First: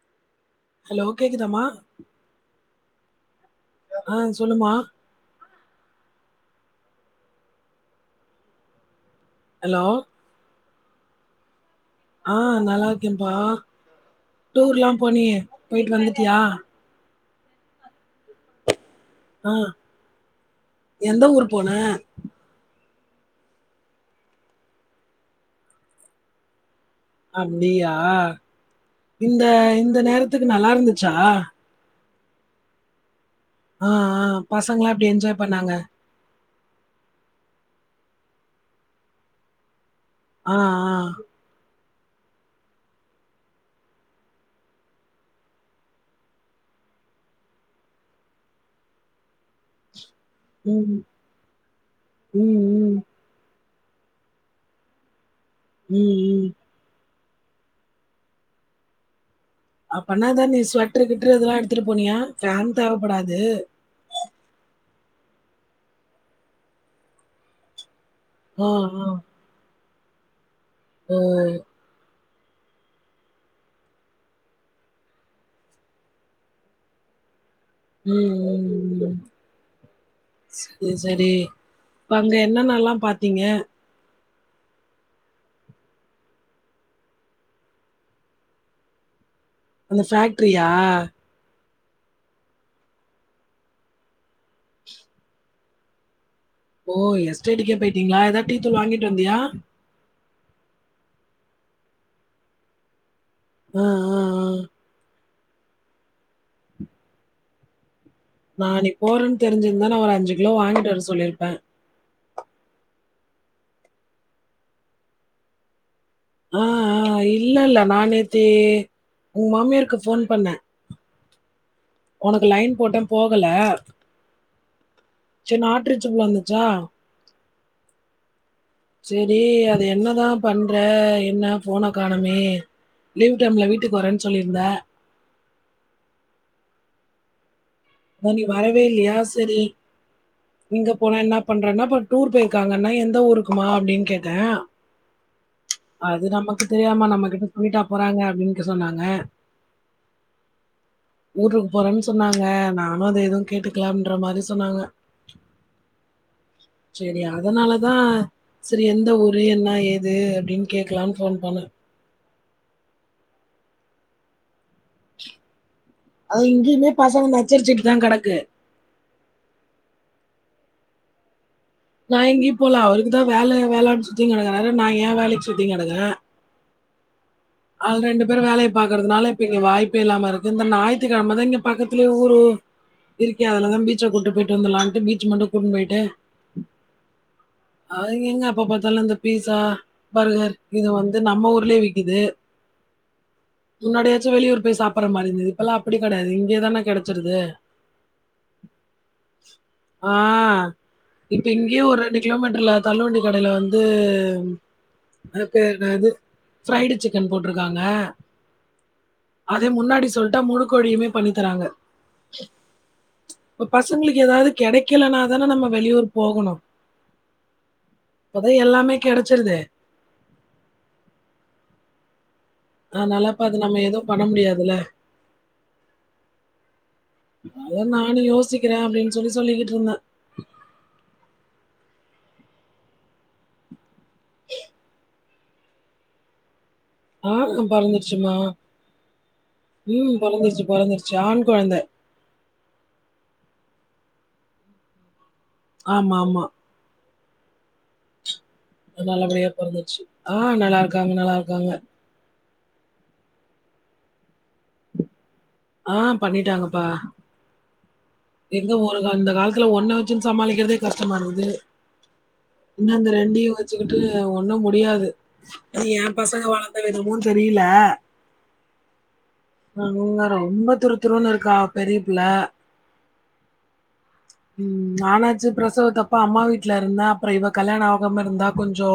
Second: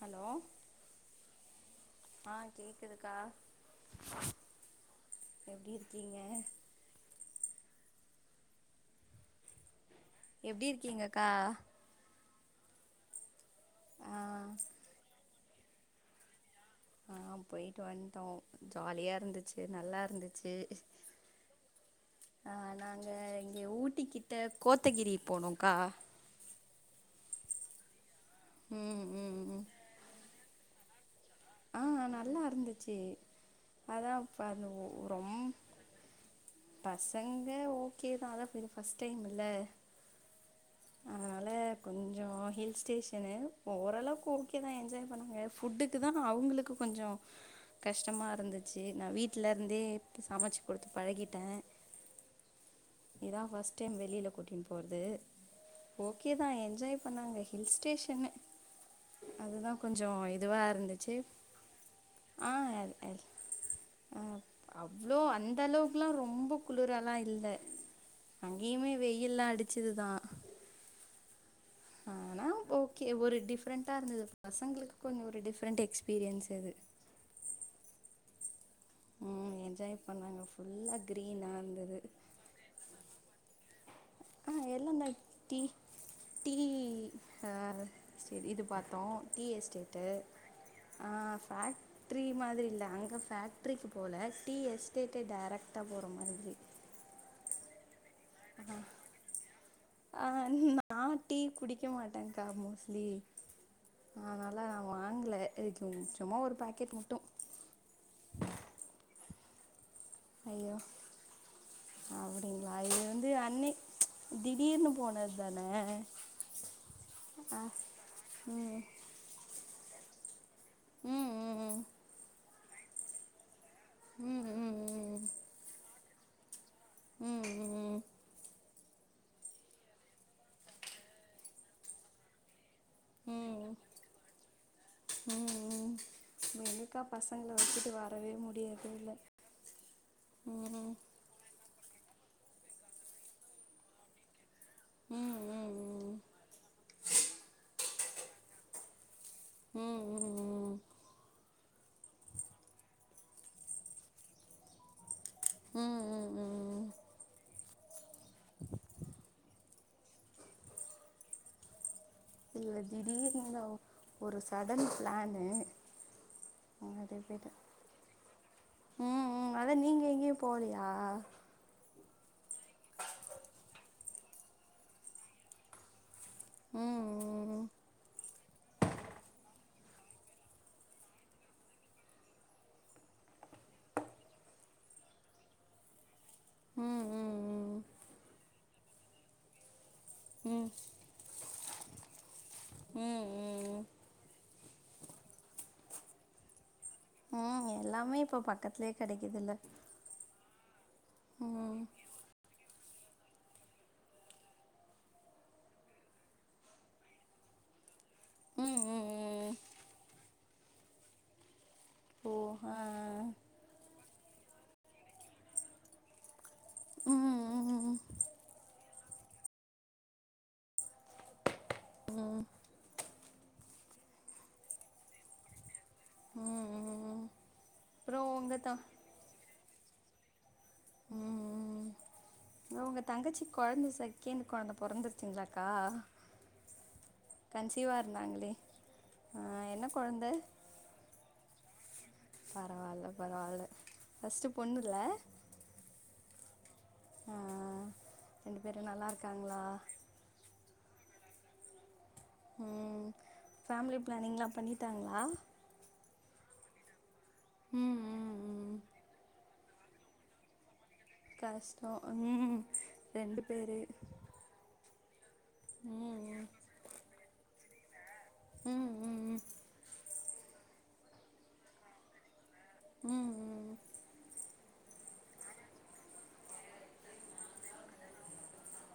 Hello hello கேக்குதாமா ஆ கேக்குதுக்கா ஆ சொல்லுமா எப்டி இருக்கீங்க ஹலோ எப்படி இருக்கீங்கக்கா ஆ நல்லா ருக்கேன்ப்பா ஆ டூர்ல்லா போனியே போயிட்டு வந்துட்டுயா ஆ போயிட்டு வண்டோ ஜாலியா இரு ஆ இருந்துச்சு நல்லாருந்துச்சு எந்த ஊர் போன ஆ நாங்க இங்க ஊட்டிக்கிட்ட கோத்தகிரி போனோக்கா அப்டியா ம் ம் இந்த ம் இந்த நேரத்துக்கு நல்லாருந்துச்சா ஆ நல்லா இருந்துச்சு ஆ அதா ஆ பாத்தே அது பசங்களாம் எப்படி ரொம் என்ஜாய் பண்ணாங்க பசங்க ஓகே தா அதா இது ஃபஸ்ட் டைம்ல ஆ ஆ கொஞ்ச ஹில் ஸ்டேஷன்னு ஒரளவுக்கு ஓகேதா என்ஜாய் பண்ணுங்க ஃபுட்டுக் குதா அவங்களுக்கு கொஞ்ச கஷ்டமா இருந்துச்சு நா வீட்ல இருந்தே சமைச்சு குடுத்து ம் பழகிட்டே ம் ம் இதுதா ஃபஸ்ட் டைம் வெளியில கூட்டிட்டு போறது ம் ஓகே தா ம் என்ஜாய் பண்ணாங்க ஹில் ஸ்டேஷன்னு அதுதா கொஞ்ச அப்பனா தான் இதுவா நீ ஸ்வெட்டர் இருந்துச்சு கிட்டர் இதெல்லாம் எடுத்துட்டு போனியா ஆ ஃபேன் எல் தேவைப்படாது ஆ அவ்வளோ அந்த அளவுக்குல்லா ரொம்ப குளிரால்லா இல்ல ஆ அங்கயுமே வெயில்லா அடிச்சதுதா ம் ஆனாலு ஓகே ஒரு டிஃப்ரெண்ட்டா இருந்தது பசங்களுக்கு கொஞ்ச ஒரு டிஃப்ரெண்ட் எக்ஸ்பீரியன்ஸ் அது ம் ம் ம் என்ஜாய் பண்ணாங்க சேரி ஃபுல்லா சேரி க்ரீனா இருந்தது இப்ப வந்து என்னனெல்லா பாத்தீங்க ஆ எல் ல் எம் டி டி அ சேரி இது பாத்தோ டி எஸ் அந்த டேட்டு ஃபேக்டரியா ஆம் ஃபேட் ட்ரி மாதிரி இல்ல அங்க ஃபேக்ட்ரிக்கு போல டி எஸ்டேட்டுக்கு டேரெக்ட்டா போற மாரி ஓ எஸ்டேட்டுக்கே போயிட்டீங்களா ஏதாவது டீ தூள் வாங்கிட்டு வந்தியா ஆ நான் டீ குடிக்க மாட்டே அக்கா மோஸ்லி ஆ அதனால வாங்கல இதுக்கு கொஞ்சமா ஒரு பாக்கெட் மட்டு நா நீ போறன்னு தெரிஞ்சிருந்தா நா ஒரு அஞ்சு கிலோ ஐயோ வாங்கிட்டு வர சொல்லிருப்பே அப்படிங்களா இது வந்து அன்னி திடீர்னு போனது தான ஆ ஆ இல்ல இல்ல நா நேத்து ம் உங்க மாமியாருக்கு போன் பண்ணே ம் ம் ம் ஒனக்கு லைன் போட்டே போகல ம் ம் ச்சு நாட் ரீச்சபுள் வந்துச்சா ம் ம் ம் சேரி அது என்னதா பண்ற என்ன போன காணமே ம் லீவ் டைம்ல ம் வீட்டுக்கு வரேன்னு சொல்லியிருந்த ம் ம் எங்கக்கா பசங்கள வச்சிட்டு வர அதா நீ வரவே இல்லையா சரி ம் நீங்க போனா என்ன பண்றேன்னா இப்ப டூர் போயிருக்காங்கன்னா எந்த ஊருக்குமா அப்படின்னு கேட்டே ம் ம் ம் அது நமக்கு தெரியாம நம்ம கிட்ட கூடியிட்டா போறாங்க அப்படின்னு சொன்னாங்க ம் ம் ம் ஊருக்கு போறேன்னு சொன்னாங்க நானு அதை எதுவு கேட்டுக்கலாம்ன்ற மாரி சொன்னாங்க ம் ம் ம் சேரி அதனாலதா செரி எந்த ஒரு ஊரு என்ன ஏது அப்படின் கேக்கலான் போன் பண்ணே இல்ல திடீர்னு தா ஒரு சடன் ப்ளானு அது இங்கையுமே பசங்க நச்சரிச்சுட்டுதா கெடக்கு ம் ம் அதா நீங்க எங்கயு போலயா நா எங்கேயு போல அவருக்குதா வேல வேலன்னு சுத்தி கெடக்குறாரு நா ஏ வேலைக்கு சுத்தினு கெடக்குறே ம் ம் அல் ரெண்டு பேரு வேலைய பாக்குறதுனால இப்ப இங்க வாய்ப்பே இல்லாம இருக்கு இந்த ஞாயித்திக்கெழமதா இங்க பக்கத்துலே ஊரு விரிக்கா அதுல பீச்ச கூட்டு போய்ட்டு வந்துரலான்ட்டு பீச் மட்டு கூட்டுனு போய்ட்டு ம் ம் ம் அவிங்க எங்க அப்ப பாத்தாலு இந்த ஃபீசா பர்கர் ம் இது வந்து நம்ம ஊர்லே விக்குது ம் ம் ம் முன்னாடியாச்சி வெளியூர் போய் சாப்பிட்ற மாரி இருந்துது இப்பல்லா அப்டி கெடயாது இங்கே தான கெடச்சிருது ம் எல்லாமே இப்ப பக்கத்துலே கெடைக்குதுல்ல ஆ இப்ப ம் இங்யோ ஒரு ரெண்டு கிலோ மீட்டர்ல தள்ளுவண்டி கடையில வந்து அது பேரு‌ நெது ஃப்ரைடு சிக்கன் போட்ருக்காங்க ம் ம் ம் அதே முன்னாடி சொல்டா முழு கொழியுமே பண்ணி தராங்க ஓ ஆ இப்ப பசங்களுக்கு ஏதாது கெடைக்கலனாதான நம்ம வெளியூர் போகணு ம் ம் ம் இப்பதா எல்லாமே கெடச்சிருதே ம் அனலா அப்ப அது நம்ம எதுவு பண்ண முடியாதுல ம் ம் ம் அதா நானு யோசிக்கிறே அப்டின் சொல்லி சொல்லிகிட்டு இருந்தே உ உங்க தங்கச்சி கொழந்த செகன்ட் கொழந்த பொறந்துருச்சிங்ளா அக்கா ஆ பெறந்துருச்சுமா‌‌ இருந்தாங்களே ஆ என்ன ம் கொழந்த பொறந்துருச்சு பொறந்துருச்சு ஆண் கொழந்த பரவால்ல பரவால்ல ஃபஸ்ட்டு பொண்ணுல்ல ஆமா ஆமா ஆ ரெண்டு பேரு நல்லா நல்லபடியா இருக்காங்ளா பொறந்துருச்சு. ஆ நல்லா இருக்காங்க நல்லா இருக்காங்க ம் ஃபேமிலி ப்ளானிங்ளா பண்ணிட்டாங்ளா ஆ பண்ணிட்டாங்கப்பா ம் ம் இந்த ம் ஒரு க அந்த காலத்துல ஒன்ன வச்சுன் சமாளிக்கிறதே கஷ்டமா இருக்குது கஷ்டம் ம் இந்த அந்த ரெண்டு ரெண்டையு பேரு வச்சுகிட்டு த ஒன்னு முடியாது ஏ ம் பசங்க ம் வளந்த விதமோ தெரியல ம் ம் இங்க ரொ ரொம்ப துறு துறுனு இருக்கா பெரிய புள்ள ம் ம் நானாச்சு பிரசவத்தப்போ அம்மா வீட்ல இருந்தே அப்றோ இவ கல்யாணோ ஆகாம இருந்தா கொஞ்சோ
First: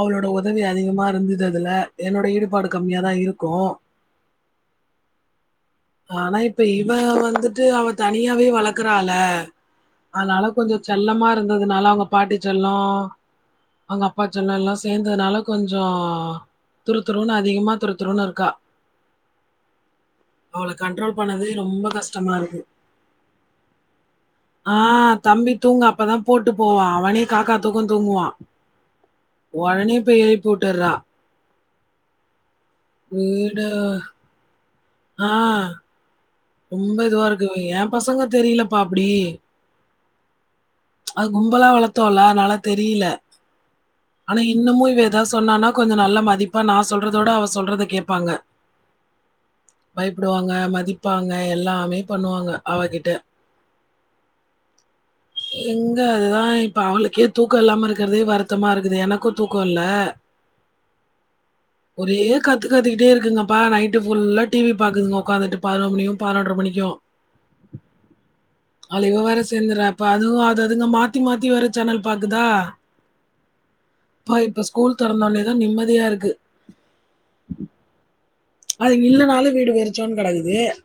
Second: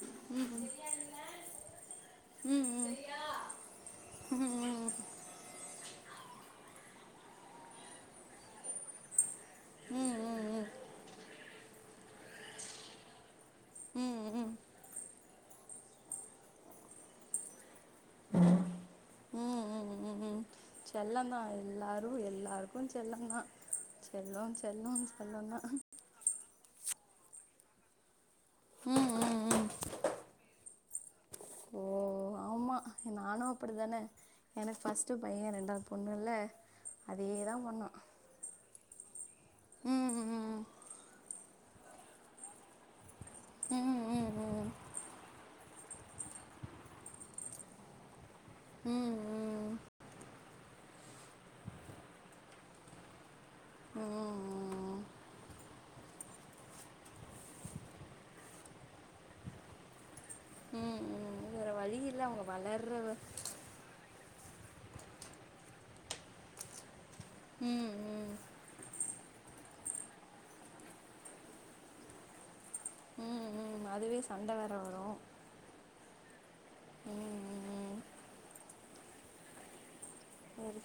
அவளோட உதவி அதிகமா இருந்தது அதுல என்னோட ஈடுபாடு கம்மியாதா இருக்கு ஆனா இப்ப இவ வந்துட்டு அவ தனியாவே வளக்குறால ம் ம் ம் அனால ம் கொஞ்சோ செல்லமா இருந்ததுனால அவுங்க பாட்டி செல்லோ அங்க அப்பா செல்லாோ எல்லா சேந்ததுனால கொஞ்சோ துருதுருன்னு அதிகமா துருதுருன்னு இருக்கா ம் ம் ம் ம் அவள கண்ட்ரோல் செல்லம் பண்ணது தான் ரொம்ப எல்லாரும் கஷ்டமா இருக்கு எல்லாருக்கும் செல்லம் தான் செல்லம் ஆ செல்லம் செல்லம் தம்பி தான் தூங்க அப்பதா போட்டு போவா அவனே காக்கா தூக்கம் தூங்குவா ம் ம் ம் உடனே போய் ஏழுப்பிவுட்டுறா சும்மா நானு வீடு அப்படிதான எனக்கு ஃபர்ஸ்ட் ஆ பைய ரெண்டாவது பொண்ணு இல்ல அதேதா பண்ணா பாப்டி அத கும்பலா வளத்தோல அத நால தெரியல ம் ம் ஆனா இன்னமு இவ எதாவது சொன்னா கொஞ்சோ நல்லா மதிப்பா நா சொல்றதோட அவ சொல்றத கேப்பாங்க ம் பயபடுவாங்க மதிப்பாங்க எல்லாமே பண்ணுவாங்க அவகிட்ட ம் எங்க ஆ இப்ப அவளுக்கே தூக்கம் இல்லாம இருக்கிறதே வருத்தமா இருக்குது எனக்கு தூக்கம் இல்ல ம் ம் வேற வழி இல்ல ஒரே அவங்க கத்து வளர்ற கத்திக்கிட்டே வ இருக்குக பா நைட்டு புல்லா டிவி பாக்குதுங்கோ உக்காந்துட்டு பதினோர் மணிக்கோ பதினொன்ர மணிக்கோ ம் ம் அது இவவேர சேந்துரா இப்ப அதுவு அது அதுங்க மாத்தி மாத்தி வேற சேனல் பாக்குதா ம் ம் அதுவே பா சண்ட இப்ப வேற ஸ்கூல் வரு தொறந்தோன்னேதா நிம்மதியா இருக்கு ம் ம் ம் அதுங்க இல்லனாலோ வீடு வெரிச்சோன் கெடக்குது சரி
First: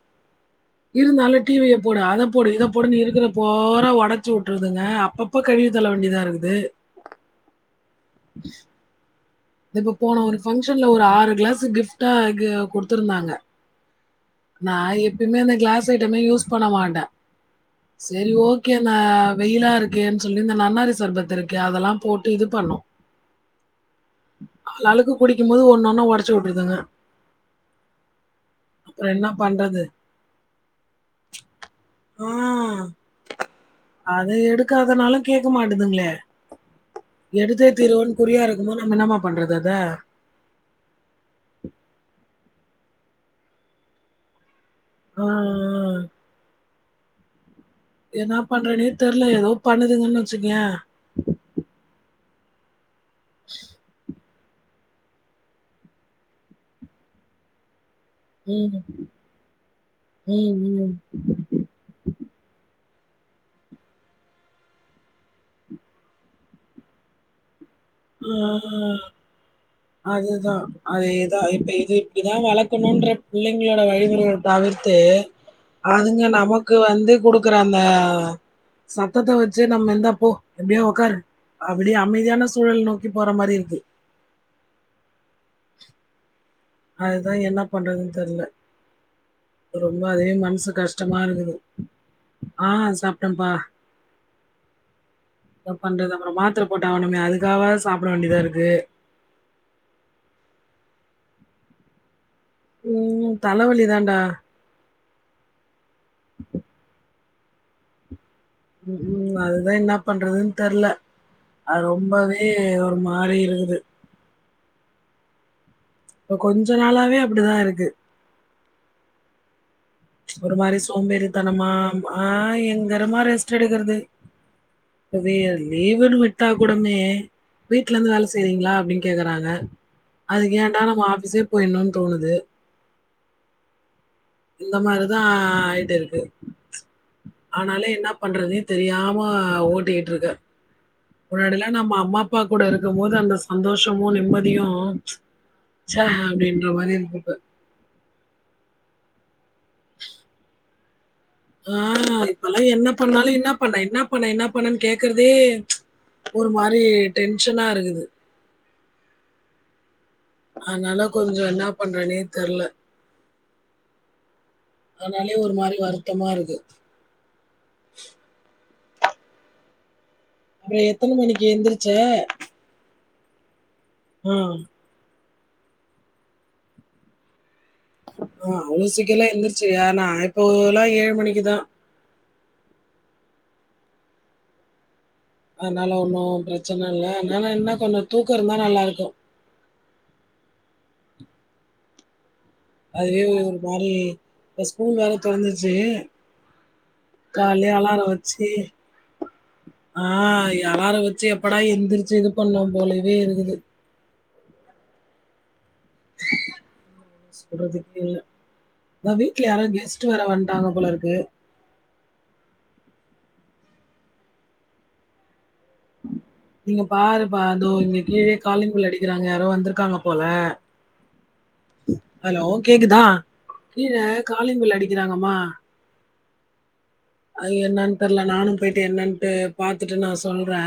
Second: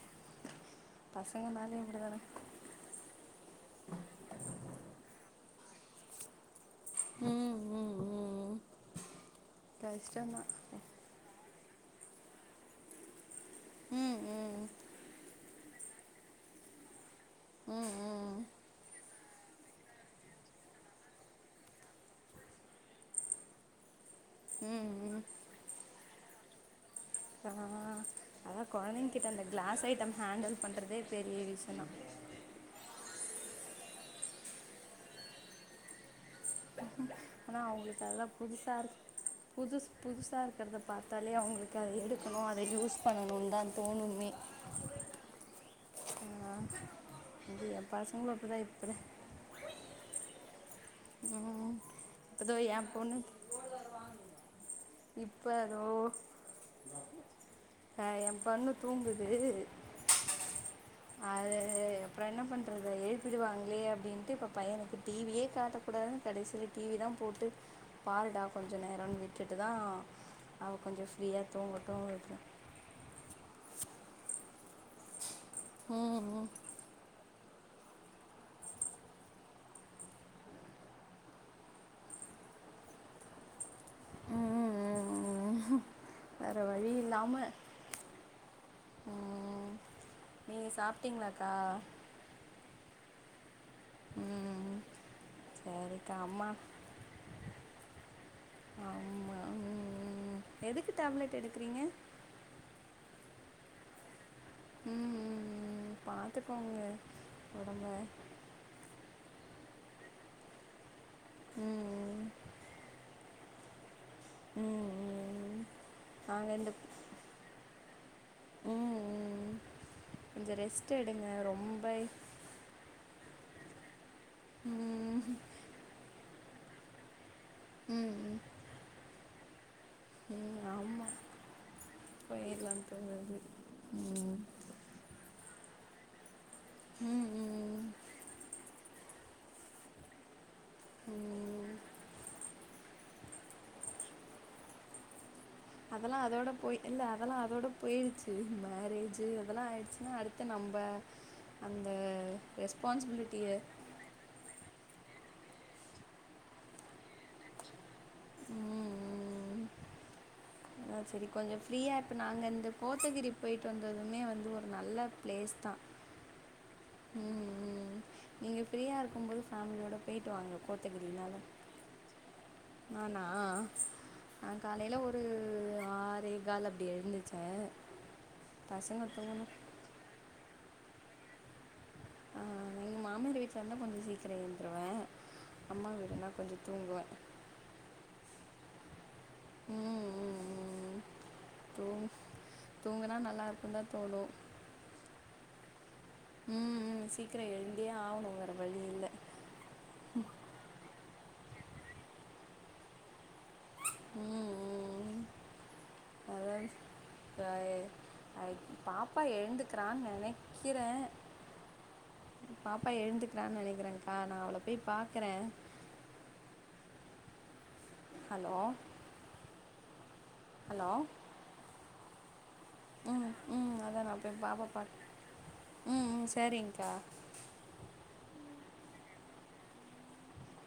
இருந்தாலு டி விய பசங்கனாலே போடு இப்டிதான அத போடு இத போடுனு இருக்கிறப்போறா ஒடச்சு உட்றுதுங்க அப்பப்போ கழுவி தல்ல வேண்டியதா இருக்குது ம் ம் ம் தோ இப்ப போனோ ஒரு கஷ்டந்தா பஃங்க்ஷன்ல ஒரு ஆறு கிளாஸ் கிஃப்டா கு குடுத்துருந்தாங்க ம் ம் நா எப்பிமே அந்த கிளாஸ் ஐட்டமே யூஸ் பண்ண மாட்ட ம் செரி ம் ஓக்கே ந வெயிலா இருக்கேன் சொல்லி இந்த நன்னாரி சர்பத்து இருக்கே அதலா போட்டு இது பண்ணோ ம் ஆளாளுக்கு ம் குடிக்கும் போது ஒன்னொண்ணோ ஒடச்சு உட்ருதுங்க ஆ அதா கொழந்தைங் அப்புறம் கிட்ட என்ன அந்த பண்றது? கிளாஸ் ஐட்டம் ஹேண்டில் பண்றதே பெரிய விஷயந்தா ஆ அத எடுக்காதனாலு கேக்க மாட்டுதுங்ளே ஆனா எடுத்தே அவங்களுக்கு தீருவன் அதெல்லா குறியா புதுசா இருக்குமோ நம்ம இருக்கு இன்னாமா பண்றது அத புதுசு புதுசா இருக்கிறத பாத்தாலே அவுங்ளுக்கு அத எடுக்கணோ அத யூஸ் பண்ணணுந்தா தோணுமே ஆ ஆ [unintelligible] இங்கியப் என்னா பண்றேனே தெர்ல ஏதோ பண்ணதுங்கன் வெச்சுக்குயே ம் இப்ப தோ எ பொண்ணு இப்ப தோ ஆ எ பொண்ணு ம். தூங்குது ம். ம். அத அப்றோ என்ன பண்றது எழுப்பிடுவாங்ளே அப்டின்ட்டு இப்போ பையனுக்கு டி வியே காட்டக்கூடாதுனு கடைசில டி வி தா போட்டு ஆ. பாருடா கொஞ்சோ நேரன் விட்டுட்டு தா அதுதான். அவ கொஞ்ச ஃப்ரீயா தூங்கட்டோ விட்ரு ப்ப என்னன்ற புள்ளைங்ளோட வழிமுறைகள தவிர்த்து அதுங்க ம், ம், நமக் க்கு வந்து குடுக்குறாங்க சத்தத்த வச்சே நம்ம இந்தா போ அப்டியே உக்காரு அப்டி அமைதியான சூ சூழல் நோக்கி போற மாரி இருக்கு வேற வழி அதுதா இல்லாமல் என்ன பண்றதுன்னு தெர்ல ரொம்போ அதே மனசு நீங்கள் கஷ்டமா சாப்பிட்டீங்களாக்கா இருக்குது ஆ சாப்டப்பா ம் இத பண்றது சரிக்கா அப்றோ அம்மா மாத்ர போட்டாவுனமே அதுக்காவா சாப்ட வேண்டியதா இருக்கு ம் ஆ வு எதுக்கு டேப்லெட் எடுக்கிறீங்க ம் தலவலி தான்டா ம் ம் ம் பாத்துக்கோங்க ஒடம்ப க்கு ம் அதுதா என்னா பண்றதுன்னு தெர்ல அ ம் ரொம்பவே அதே ஒரு மாரி இருக்குது ம் ம் ம் இப்ப கொஞ்சோ நாளாவே அப்டிதா இருக்கு ம் ம் ஒரு கொஞ்சம் மாரி ரெஸ்ட் எடுங்க சோம்பேறித்தனமா ரொம்ப ஆ எங்கரமா ரெஸ்ட் எடுக்கறது ம் அப்பவே லீவுனு விட்டா கூடமே வீட்ல இருந்து வேல ம் செய்றீங்ளா அப்டி கேக்கறாங்க ம் அதுக்கு ஏண்டா நம்மோ ஆஃபிஸே போயிண்ணுன் தோணுது [unintelligible] ம்ம்ம் இந்த மாரிதா ஆயிட்டு இருக்கு ம் ஆனாலே இன்னா பண்றதுனே தெரியாம ஓட்டிகிட்ருக்க ம் முன்னாடி யெல்லா ம் நம்ம அம்மா அப்பா கூட இருக்கு போது அந்த சந்தோஷமு நிம்மதியு அதெல்லா அதோட போய்டு இல்ல அதெல்லா அதோடு பேயிருச்சு மேரேஜு அதெல்லா ஆயிடுச்சுனா அடுத்து நம்ப ஆ இப்பல்லா என்ன பண்ணாலு என்னா பண்ண என்னா இப்ப நா என்னா பண்ணனு கேக்றதே ஒரு மாரி டென்ஷனா இருக்குது ம் ம் அ அதனால சரி கொஞ்சம் கொஞ்ச என்ன ஃப்ரீயாருப்ப பண்றதுன்னே நாங்க தெர்ல. இந்த கோத்தகிரி போயிட்டு வந்ததுமே வந்து ஒரு நல்ல ப்ளேஸ் தா தமாருக்கு ம் ம் நீங்க ஃப்ரீயா இருக்கு போது ஃபேமிலியோட போயிட்டு வாங்க அப்புறம் எத்தன கோத்தகிரினாலு மணிக்கு எந்திரிச்ச? நானா ஆ காலேல ஒரு து ஆரேகால் அப்டி எழுந்துச்சே ஆமா அவ்ளோ சீக்கெல்லா எளுந்திருச்சு ஏன்னா இப்போல்லா ஏழு மணிக்கு தா மாமி வீட்ல இருந்தா கொஞ்ச சீக்கிர எழுந்துருவே அம்மா வீடுன்னா கொஞ்ச தூங்குவே ஆனா என்ன கொஞ்ச தூக்கோ இருந்தா நல்லாருக்கு ம் ம் ம் ம் தூங் தூங்குனா அதுவே நல்லா ஒரு இருக்கு தா மாரி தோணு இப்ப ஸ்கூல் வேற தொறந்துருச்சு ம் ம் சீக்கிர காலையிலயே எழுந்தே அலாரம் ஆவுணு வச்சு வேற வழி இல்ல ஆ அலாரம் வச்சு எப்படா எந்திரிச்சு இது பண்ணு போலவே இருக்குது ம் ம் அதாவது சொல்றதுக்கு இல்ல ஓ பாப்பா வீட்ல யாராது கெஸ்ட் எழுந்துக்கிறான்னு வேற வன்டாங்க நினைக்கிறேன் போலருக்கு பாப்பா எழுந்துக்கிறானு நெனக்கிறே காநோ நா அவள போய் பாக்றே நீங்க பாரு பா தோ இங்க கீழே ஹலோ காலிங் பெல் அடிக்கிறாங்க யாரோ வந்திருக்காங்க போல ஹலோ ஹலோ கேக்குதா ம் ம் கீழ அதான் நான் போய் காலிங் பாப்பா பெல் பார்க்க அடிக்கிறாங்கம்மா ம் ம் செரிங்கா அது என்ன தெர்ல நானு போயிட்டு என்னட்டு பாத்துட்டு நா சொல்ற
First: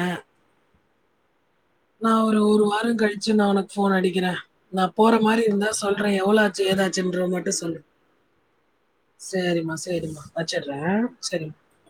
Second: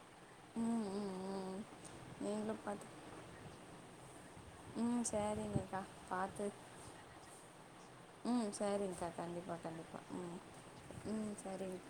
ம் ம் ம் நா ஒரு நீங்களும் ஒரு பார்த்து வாரோ கழிச்சு நா ஒனக்கு ஃபோன் அடிக்கிற நா ம் போற மாரி இருந்தா சரிங்கக்கா சொல்ற எவ்ளோ பார்த்து ஆச்சு ஏதாச்சுன்ற மட்டு சொல்லு ம் சரிங்கக்கா கண்டிப்பாக சரிமா கண்டிப்பாக சரிமா ம் வச்சுட்ற ம் சரிமா சரிங்க